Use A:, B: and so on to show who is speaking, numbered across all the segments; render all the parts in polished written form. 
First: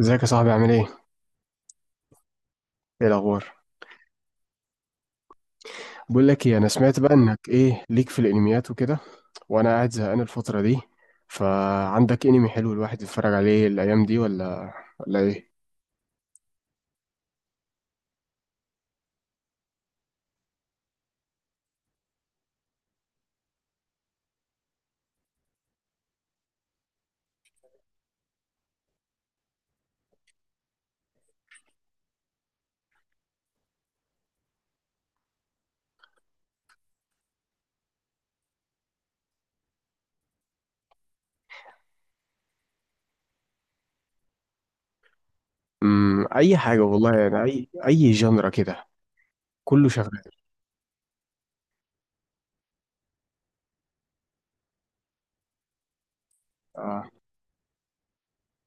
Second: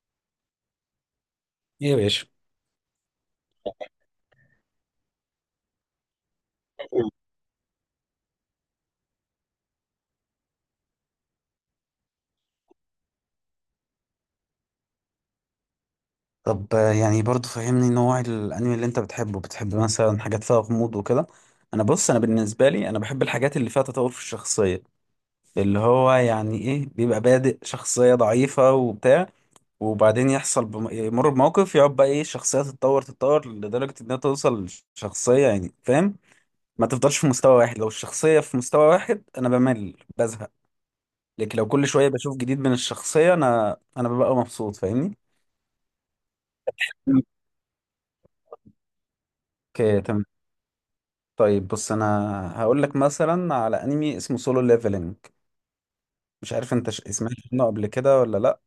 A: ازيك يا صاحبي، عامل ايه؟
B: ايه يا باشا.
A: ايه الاخبار؟ بقول لك ايه، انا سمعت بقى انك ايه ليك في الانميات وكده، وانا قاعد زهقان الفترة دي، فعندك انمي حلو الواحد يتفرج عليه الايام دي؟ ولا ايه؟
B: طب يعني برضو فهمني نوع الانمي اللي انت بتحبه، بتحب مثلا حاجات فيها غموض وكده. انا بص، بالنسبه لي بحب الحاجات اللي فيها تطور في الشخصيه، اللي هو يعني ايه، بيبقى بادئ شخصيه ضعيفه وبتاع، وبعدين يحصل يمر بموقف، يقعد بقى ايه، الشخصيه تتطور لدرجه انها توصل لشخصيه، يعني فاهم. ما تفضلش في مستوى واحد، لو الشخصيه في مستوى واحد انا بمل بزهق، لكن لو كل شويه بشوف جديد من الشخصيه انا ببقى مبسوط، فاهمني.
A: اي حاجة والله،
B: مم.
A: يعني اي جنرا كده. كله
B: اوكي،
A: شغال.
B: تمام. طيب بص، انا هقول لك مثلا على انمي اسمه سولو ليفلنج، مش عارف انت
A: اه،
B: سمعت عنه قبل كده ولا لا.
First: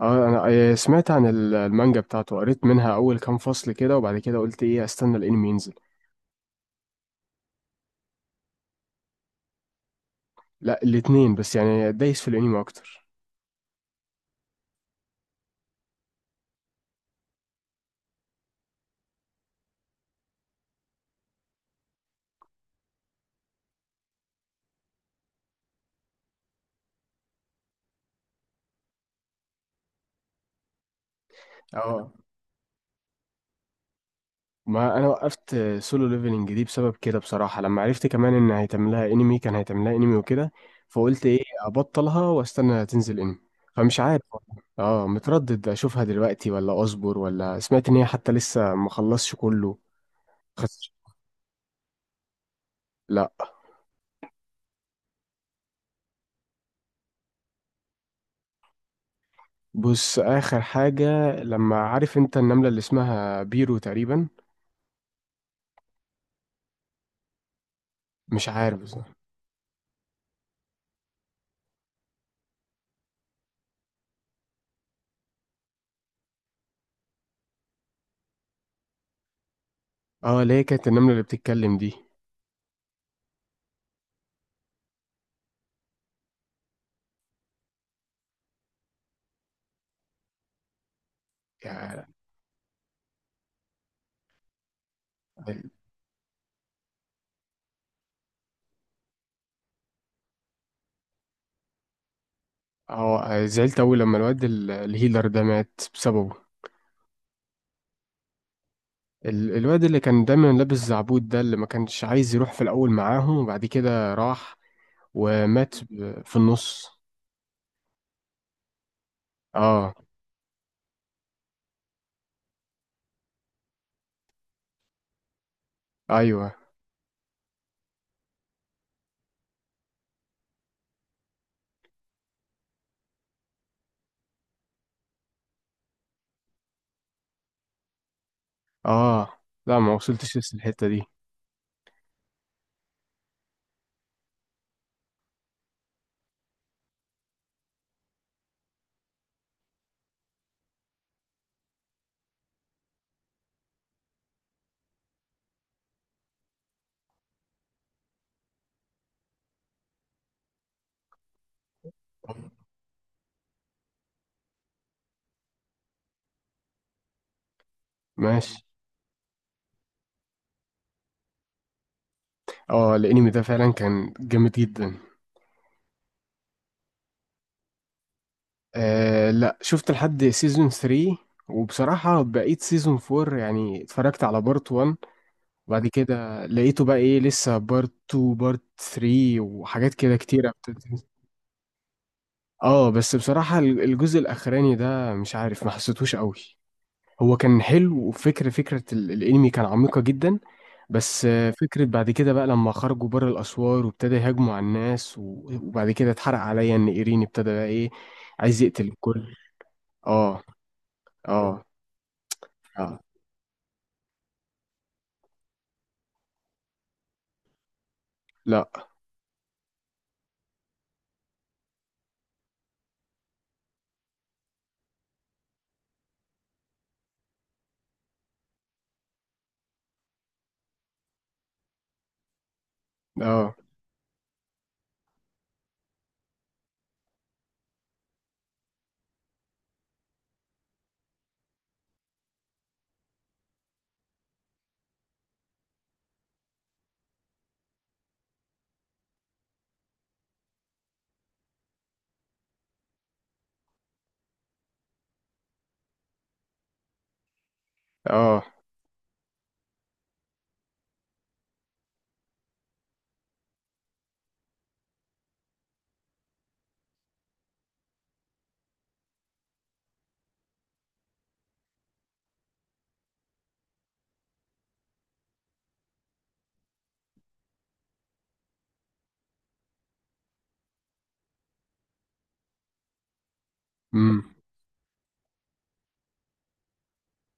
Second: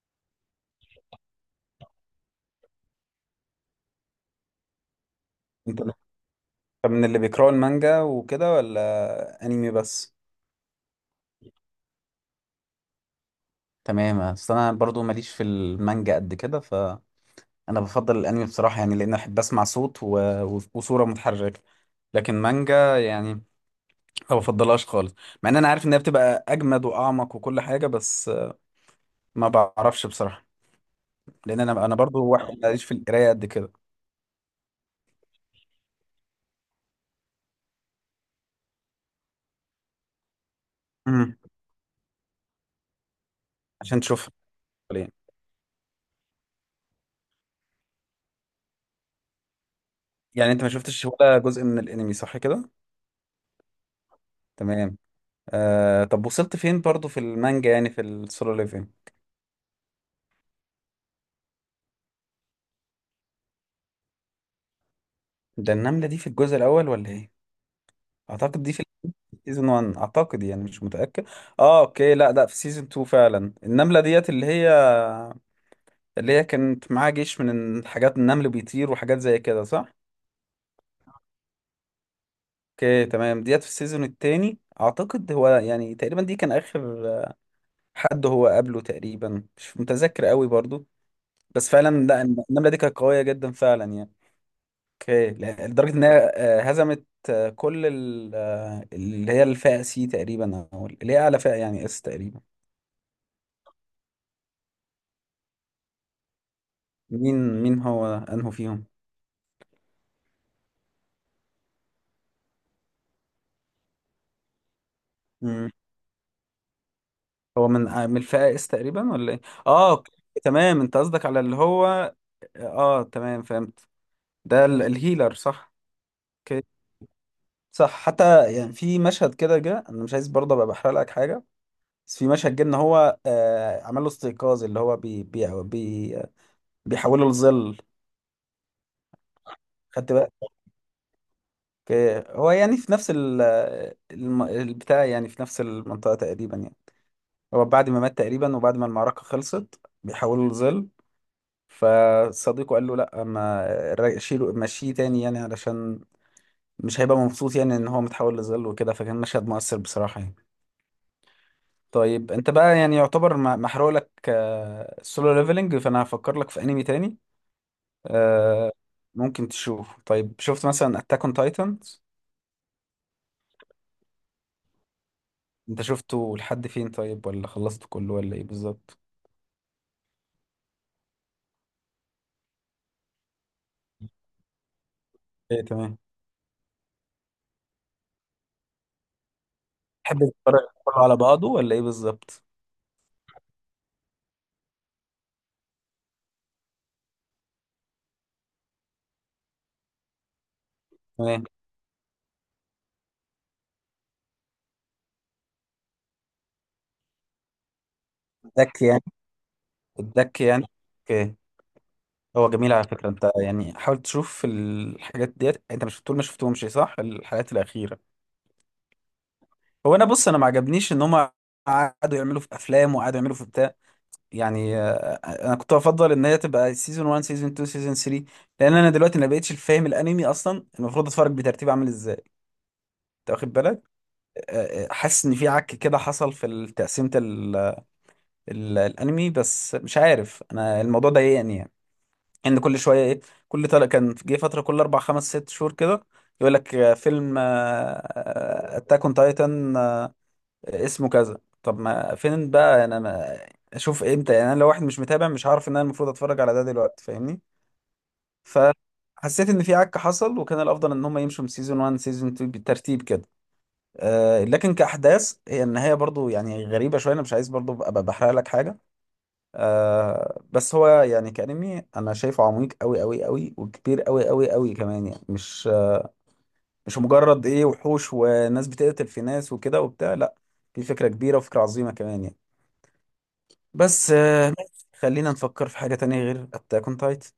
A: اه، انا سمعت عن المانجا بتاعته، قريت منها اول كام فصل كده، وبعد كده قلت ايه استنى الانمي ينزل.
B: انت طب من اللي بيقراوا المانجا وكده ولا انمي بس؟
A: لا، الاتنين، بس يعني دايس في الانمي اكتر.
B: تمام، اصل انا برضو ماليش في المانجا قد كده، فانا بفضل الانمي بصراحة، يعني لان احب اسمع صوت و وصورة متحركة، لكن مانجا يعني ما بفضلهاش خالص، مع ان انا عارف انها بتبقى اجمد واعمق وكل حاجة، بس ما بعرفش بصراحة، لان انا
A: اه،
B: برضو واحد ماليش في القراية قد كده.
A: ما انا وقفت سولو ليفلنج دي بسبب كده بصراحه، لما عرفت كمان ان هيتعمل لها انمي، كان هيتعمل لها انمي وكده. فقلت
B: امم
A: ايه ابطلها واستنى تنزل انمي. فمش
B: عشان
A: عارف
B: تشوف،
A: والله. اه، متردد اشوفها دلوقتي ولا اصبر، ولا سمعت ان هي حتى لسه ما خلصش كله.
B: يعني انت ما
A: خس...
B: شفتش ولا جزء من الانمي صح كده؟
A: لا.
B: تمام. طب وصلت فين برضو في المانجا، يعني في السولو ليفلنج؟
A: بص، اخر حاجه، لما، عارف انت النمله اللي اسمها بيرو تقريبا؟
B: ده النملة دي في الجزء الاول ولا ايه؟
A: مش
B: اعتقد دي
A: عارف
B: في
A: بصراحه.
B: سيزون 1 اعتقد، يعني مش متأكد. اه اوكي، لا لا، في سيزون 2 فعلا، النملة ديت اللي هي كانت معاها جيش من الحاجات، النمل بيطير وحاجات زي كده صح؟
A: اه، اللي هي كانت النمله اللي بتتكلم دي.
B: اوكي تمام، ديت في السيزون التاني اعتقد، هو يعني تقريبا دي كان اخر حد هو قابله تقريبا، مش متذكر قوي برضو، بس فعلا
A: يعني-
B: لا، النمله دي كانت قويه جدا فعلا يعني. اوكي، لدرجه ان هي هزمت كل اللي هي الفئه سي تقريبا، او اللي هي اعلى فئه يعني اس تقريبا.
A: اه، زعلت اوي لما الواد الهيلر ده مات بسببه.
B: مين هو انه فيهم؟
A: الواد اللي كان دايما لابس زعبود ده، اللي ما كانش عايز يروح في الأول معاهم وبعد كده راح
B: مم.
A: ومات في النص.
B: هو من من الفئه اس تقريبا ولا ايه؟ اه
A: اه.
B: أوكي. تمام، انت قصدك على اللي هو، اه تمام فهمت، ده الهيلر صح؟
A: ايوه.
B: اوكي. صح، حتى يعني في مشهد كده جه، انا مش عايز برضه ابقى بحرق لك حاجه، بس في مشهد جه ان هو آه عمل له استيقاظ، اللي هو بي بيحولوا لظل.
A: اه، لا، ما
B: خدت بالك؟
A: وصلتش لسه الحتة دي.
B: ك- هو يعني في نفس البتاع، يعني في نفس المنطقة تقريبا يعني، هو بعد ما مات تقريبا وبعد ما المعركة خلصت بيحولوا لظل، فصديقه قال له لا، ما را- شيله مشيه تاني، يعني علشان مش هيبقى مبسوط يعني ان هو متحول لظل وكده، فكان مشهد مؤثر بصراحة يعني. طيب انت بقى يعني يعتبر محروق لك السولو ليفلنج، فانا هفكر لك في انمي تاني.
A: ماشي.
B: آه، ممكن تشوف طيب، شفت مثلا اتاك اون تايتن؟
A: اه، الانمي ده فعلا كان جامد جدا.
B: انت شفته لحد فين طيب، ولا خلصته كله ولا ايه بالظبط؟
A: آه لا، شفت لحد سيزون 3، وبصراحة بقيت سيزون 4، يعني اتفرجت على بارت 1،
B: ايه
A: وبعد
B: تمام.
A: كده لقيته بقى ايه، لسه بارت 2، بارت 3 وحاجات كده
B: تحب
A: كتيرة.
B: تتفرج كله على بعضه ولا ايه بالظبط؟
A: اه، بس بصراحة الجزء الأخراني ده مش عارف، ما حسيتهوش قوي. هو كان حلو، وفكرة الأنمي كان عميقة جدا. بس
B: تمام.
A: فكرة بعد كده بقى لما خرجوا بره الأسوار، وابتدى يهاجموا على الناس، وبعد كده اتحرق عليا إن إيرين ابتدى بقى إيه، عايز
B: الدك
A: يقتل
B: يعني،
A: الكل.
B: الدك
A: اه.
B: يعني. اوكي.
A: اه.
B: هو جميل على
A: اه،
B: فكرة، انت يعني حاول تشوف الحاجات ديت، انت مش بتقول ما شفتهمش صح الحلقات الأخيرة؟
A: لا.
B: هو انا بص، انا ما عجبنيش ان هم قعدوا يعملوا في افلام وقعدوا يعملوا في بتاع، يعني انا كنت افضل ان هي تبقى سيزون 1 سيزون 2 سيزون 3، لان انا دلوقتي ما بقتش فاهم الانمي اصلا المفروض اتفرج بترتيب عامل ازاي، انت واخد
A: اه،
B: بالك؟ حاسس ان في عك كده حصل في تقسيمه الانمي، بس مش عارف، انا الموضوع ضايقني يعني، يعني ان كل شويه ايه، كل طلع كان جه فتره كل اربع خمس ست شهور كده يقول لك فيلم اتاك اون تايتن اسمه كذا، طب ما فين بقى انا ما اشوف امتى؟ يعني انا لو واحد مش متابع مش هعرف ان انا المفروض اتفرج على ده دلوقتي، فاهمني؟
A: اه.
B: فحسيت ان في عك حصل، وكان الافضل ان هم يمشوا من سيزون 1 سيزون 2 بالترتيب كده. لكن كأحداث هي النهاية برضو يعني غريبة شوية، أنا مش عايز برضو أبقى بحرق لك حاجة. بس هو يعني كأنمي أنا شايفه عميق أوي أوي أوي، وكبير أوي أوي أوي كمان يعني، مش مش مجرد إيه، وحوش وناس بتقتل في ناس وكده وبتاع، لأ في فكرة كبيرة وفكرة عظيمة كمان يعني. بس
A: امم
B: آه، خلينا نفكر في حاجة تانية غير أتاك أون تايتن.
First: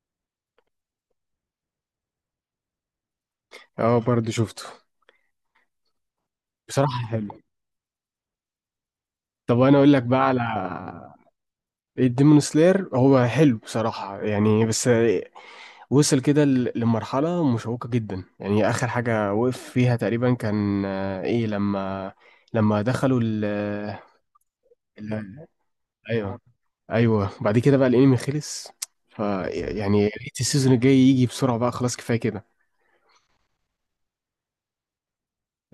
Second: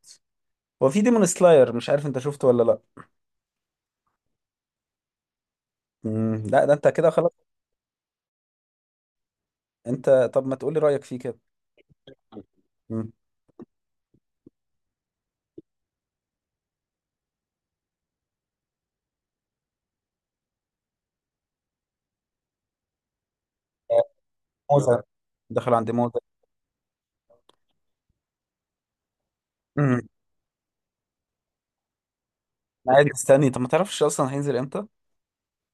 B: وفي ديمون سلاير، مش عارف أنت شفته ولا لأ؟
A: اه، برضه شفته،
B: مم، لأ ده أنت
A: بصراحة
B: كده خلاص.
A: حلو. طب أنا أقول لك بقى
B: أنت
A: على
B: طب ما تقولي رأيك فيه كده.
A: الديمون سلاير.
B: مم.
A: هو حلو بصراحة يعني، بس وصل كده لمرحلة مشوقة جدا، يعني آخر حاجة وقف فيها تقريبا كان إيه، لما، لما دخلوا
B: آه، موزة،
A: ال-
B: دخل عند موزة.
A: أيوه. أيوه، بعد كده بقى الأنمي خلص. ف يعني يا ريت السيزون الجاي يجي بسرعة بقى، خلاص كفاية كده.
B: قاعد مستني، طب ما تعرفش اصلا هينزل امتى؟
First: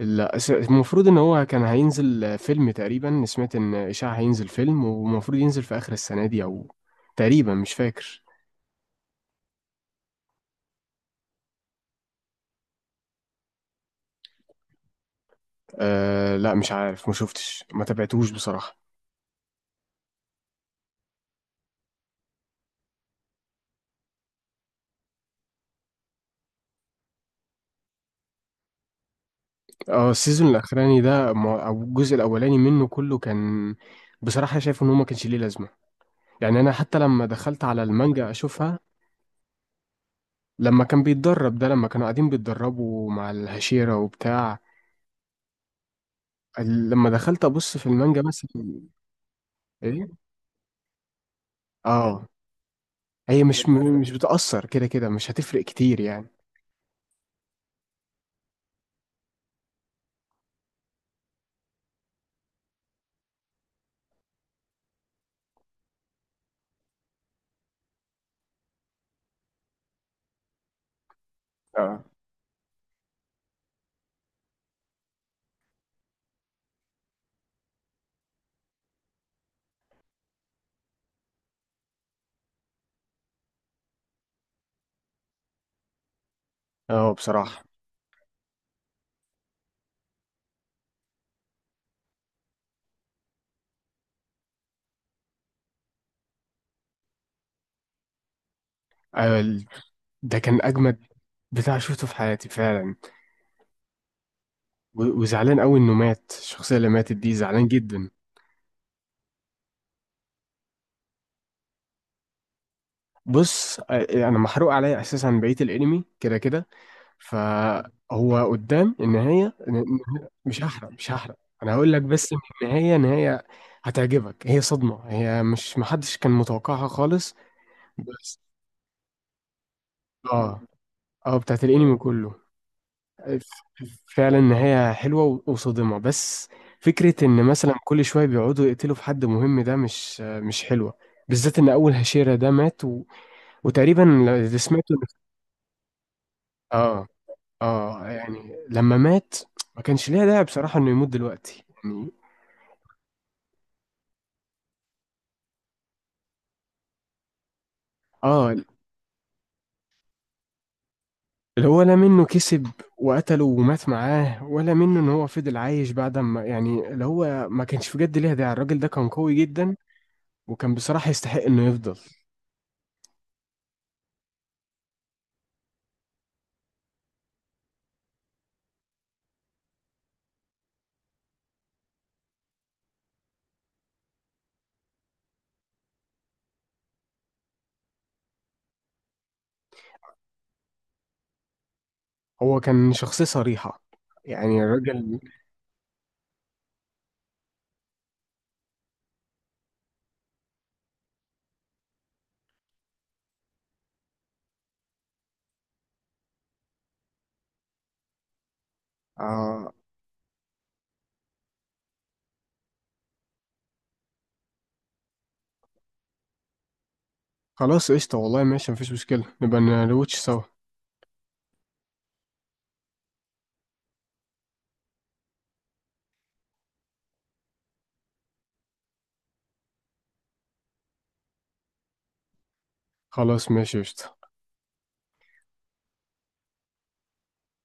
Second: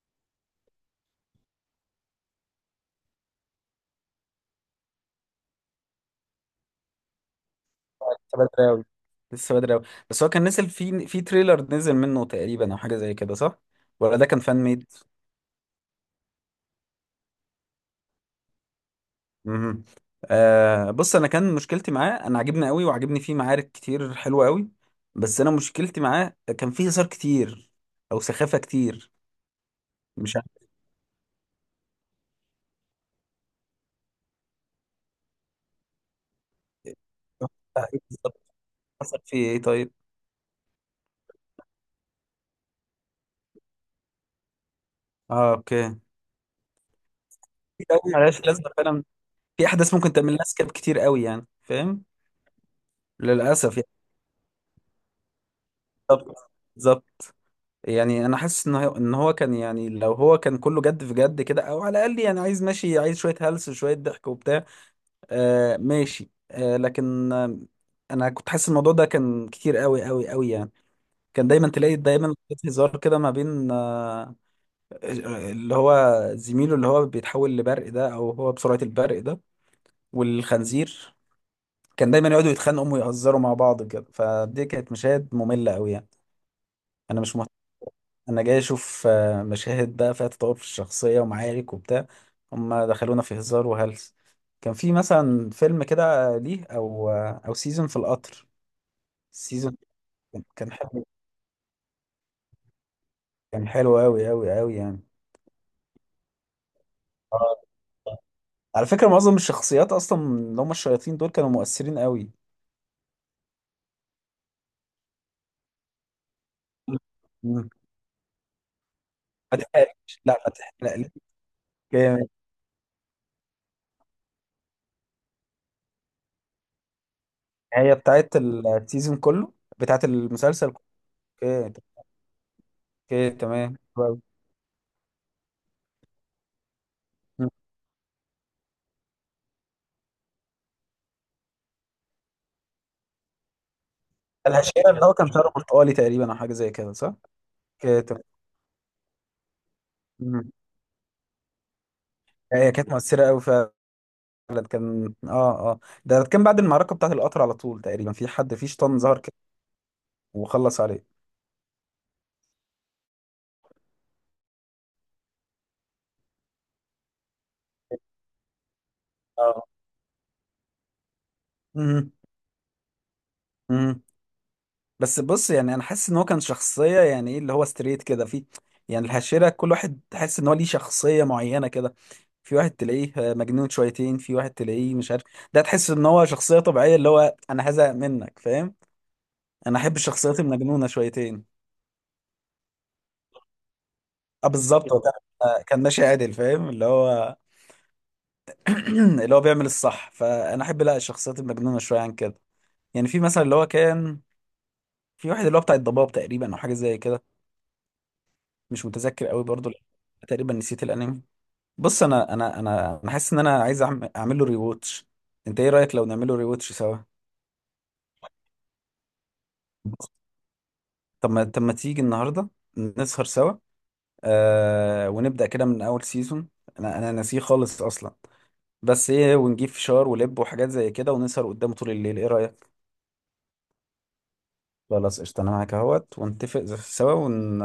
A: المفروض إن هو كان هينزل فيلم تقريبا، سمعت إن إشاعة هينزل فيلم، ومفروض ينزل في آخر السنة دي، أو تقريبا، مش فاكر.
B: لسه بدري قوي، لسه بدري قوي، بس هو كان نزل في تريلر نزل منه تقريبا او حاجه زي كده صح؟ ولا ده كان فان ميد؟
A: أه لا، مش عارف، ما شفتش، ما تابعتهوش بصراحة.
B: امم آه بص، انا كان مشكلتي معاه، انا عجبني قوي وعجبني فيه معارك كتير حلوه قوي، بس انا مشكلتي معاه كان فيه هزار كتير، او سخافه كتير.
A: اه،
B: مش
A: السيزون
B: عارف
A: الاخراني ده او الجزء الاولاني منه كله كان، بصراحه شايف ان هو ما كانش ليه لازمه. يعني انا حتى لما دخلت على
B: إيه
A: المانجا
B: بالظبط،
A: اشوفها،
B: حصل فيه ايه طيب؟
A: لما كان بيتدرب ده، لما كانوا قاعدين بيتدربوا مع الهشيرة وبتاع،
B: اه اوكي.
A: لما دخلت ابص
B: في
A: في
B: قوي
A: المانجا
B: ملهاش لازمه
A: مثلا.
B: فعلا، في احداث
A: ايه.
B: ممكن تعمل لها سكيب كتير قوي، يعني فاهم،
A: اه، هي مش
B: للاسف يعني.
A: بتأثر، كده كده مش هتفرق كتير يعني.
B: بالظبط، بالظبط. يعني انا حاسس ان هو كان، يعني لو هو كان كله جد في جد كده، او على الاقل يعني عايز ماشي، عايز شويه هلس وشويه ضحك وبتاع، آه ماشي آه، لكن آه، انا كنت حاسس الموضوع ده كان كتير قوي قوي قوي يعني، كان دايما تلاقي
A: اه.
B: دايما في هزار كده ما بين اللي هو زميله اللي هو بيتحول لبرق ده، او هو بسرعه البرق ده، والخنزير، كان دايما يقعدوا يتخانقوا ويهزروا مع بعض كده، فدي كانت مشاهد ممله قوي يعني.
A: اه،
B: انا مش،
A: بصراحه،
B: انا جاي اشوف مشاهد بقى فيها تطور في الشخصيه ومعارك وبتاع، هم دخلونا في هزار وهلس. كان في مثلا فيلم كده ليه، او او سيزون في القطر،
A: آه، ال-
B: السيزون
A: ده كان
B: كان
A: اجمد
B: حلو،
A: بتاع شفته في حياتي فعلا.
B: كان حلو قوي قوي قوي يعني.
A: وزعلان قوي انه مات، الشخصيه اللي ماتت دي
B: آه.
A: زعلان جدا.
B: على فكره معظم الشخصيات اصلا اللي هم الشياطين دول كانوا مؤثرين قوي.
A: بص، انا محروق عليا اساسا بقيه الانمي كده كده.
B: مم.
A: فهو قدام النهايه،
B: ما تحرقش، لا ما
A: مش هحرق،
B: تحرقليش.
A: مش هحرق. انا هقول لك
B: جامد.
A: بس إن النهايه، نهايه هتعجبك. هي صدمه، هي مش، محدش كان متوقعها خالص.
B: هي بتاعت
A: بس.
B: السيزون كله؟ بتاعت
A: اه.
B: المسلسل كله.
A: اه، بتاعت
B: اوكي،
A: الانمي كله.
B: اوكي
A: آه،
B: تمام، حلو أوي.
A: فعلا نهايه حلوه وصادمه. بس فكره ان مثلا كل شويه بيقعدوا يقتلوا في حد مهم ده مش حلوه. بالذات ان اول هشيرة ده مات وتقريبا اللي
B: العشيرة
A: سمعته
B: اللي هو كان شعره برتقالي تقريبا او حاجه زي كده
A: اه.
B: صح؟
A: اه
B: كانت،
A: يعني لما مات، ما كانش ليها داعي
B: مم.
A: بصراحة انه يموت دلوقتي يعني.
B: هي كانت مؤثره قوي فعلا. كان اه، اه ده كان بعد المعركه بتاعت القطر على طول تقريبا، في
A: اه،
B: حد في شيطان ظهر كده وخلص عليه.
A: اللي هو لا منه كسب وقتله ومات معاه، ولا منه ان هو فضل عايش بعد ما، يعني اللي هو، ما كانش بجد ليها داعي. الراجل ده كان قوي
B: اه.
A: جدا، وكان بصراحة يستحق انه يفضل.
B: مم. مم. بس بص، يعني انا حاسس ان هو كان شخصيه، يعني ايه اللي هو ستريت كده في، يعني الحشره كل واحد تحس ان هو ليه شخصيه معينه كده، في واحد تلاقيه مجنون شويتين، في واحد تلاقيه مش عارف، ده تحس ان هو شخصيه طبيعيه، اللي هو انا هزهق منك، فاهم؟ انا احب الشخصيات المجنونه شويتين.
A: هو كان شخصية صريحة
B: اه
A: يعني،
B: بالظبط، هو كان
A: الراجل.
B: كان ماشي عادل، فاهم اللي هو اللي هو بيعمل الصح، فانا احب لا الشخصيات المجنونه شويه عن كده، يعني في مثلا اللي هو كان، في واحد اللي هو بتاع الضباب تقريبا او حاجه زي كده، مش متذكر قوي برضو
A: آه
B: لأن تقريبا نسيت الانمي. بص انا حاسس ان انا عايز اعمل له ريواتش، انت ايه رايك لو نعمله ريواتش سوا؟
A: خلاص قشطة والله، ماشي، مفيش مشكلة، نبقى نلوتش سوا.
B: طب ما تيجي النهارده نسهر سوا، آه ونبدا كده من اول سيزون، انا ناسيه خالص اصلا، بس ايه ونجيب فشار ولب وحاجات زي كده ونسهر قدامه طول الليل، ايه رأيك؟
A: خلاص ماشي قشطة.
B: خلاص قشطة، انا معاك اهوت، ونتفق سوا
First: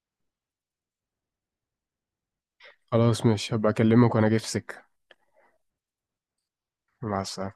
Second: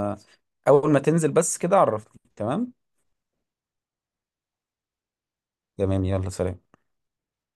B: اول ما تنزل بس كده عرفني، تمام.
A: خلاص ماشي، هبقى اكلمك وانا جاي في سكة.
B: تمام، يلا سلام.
A: مع السلامة.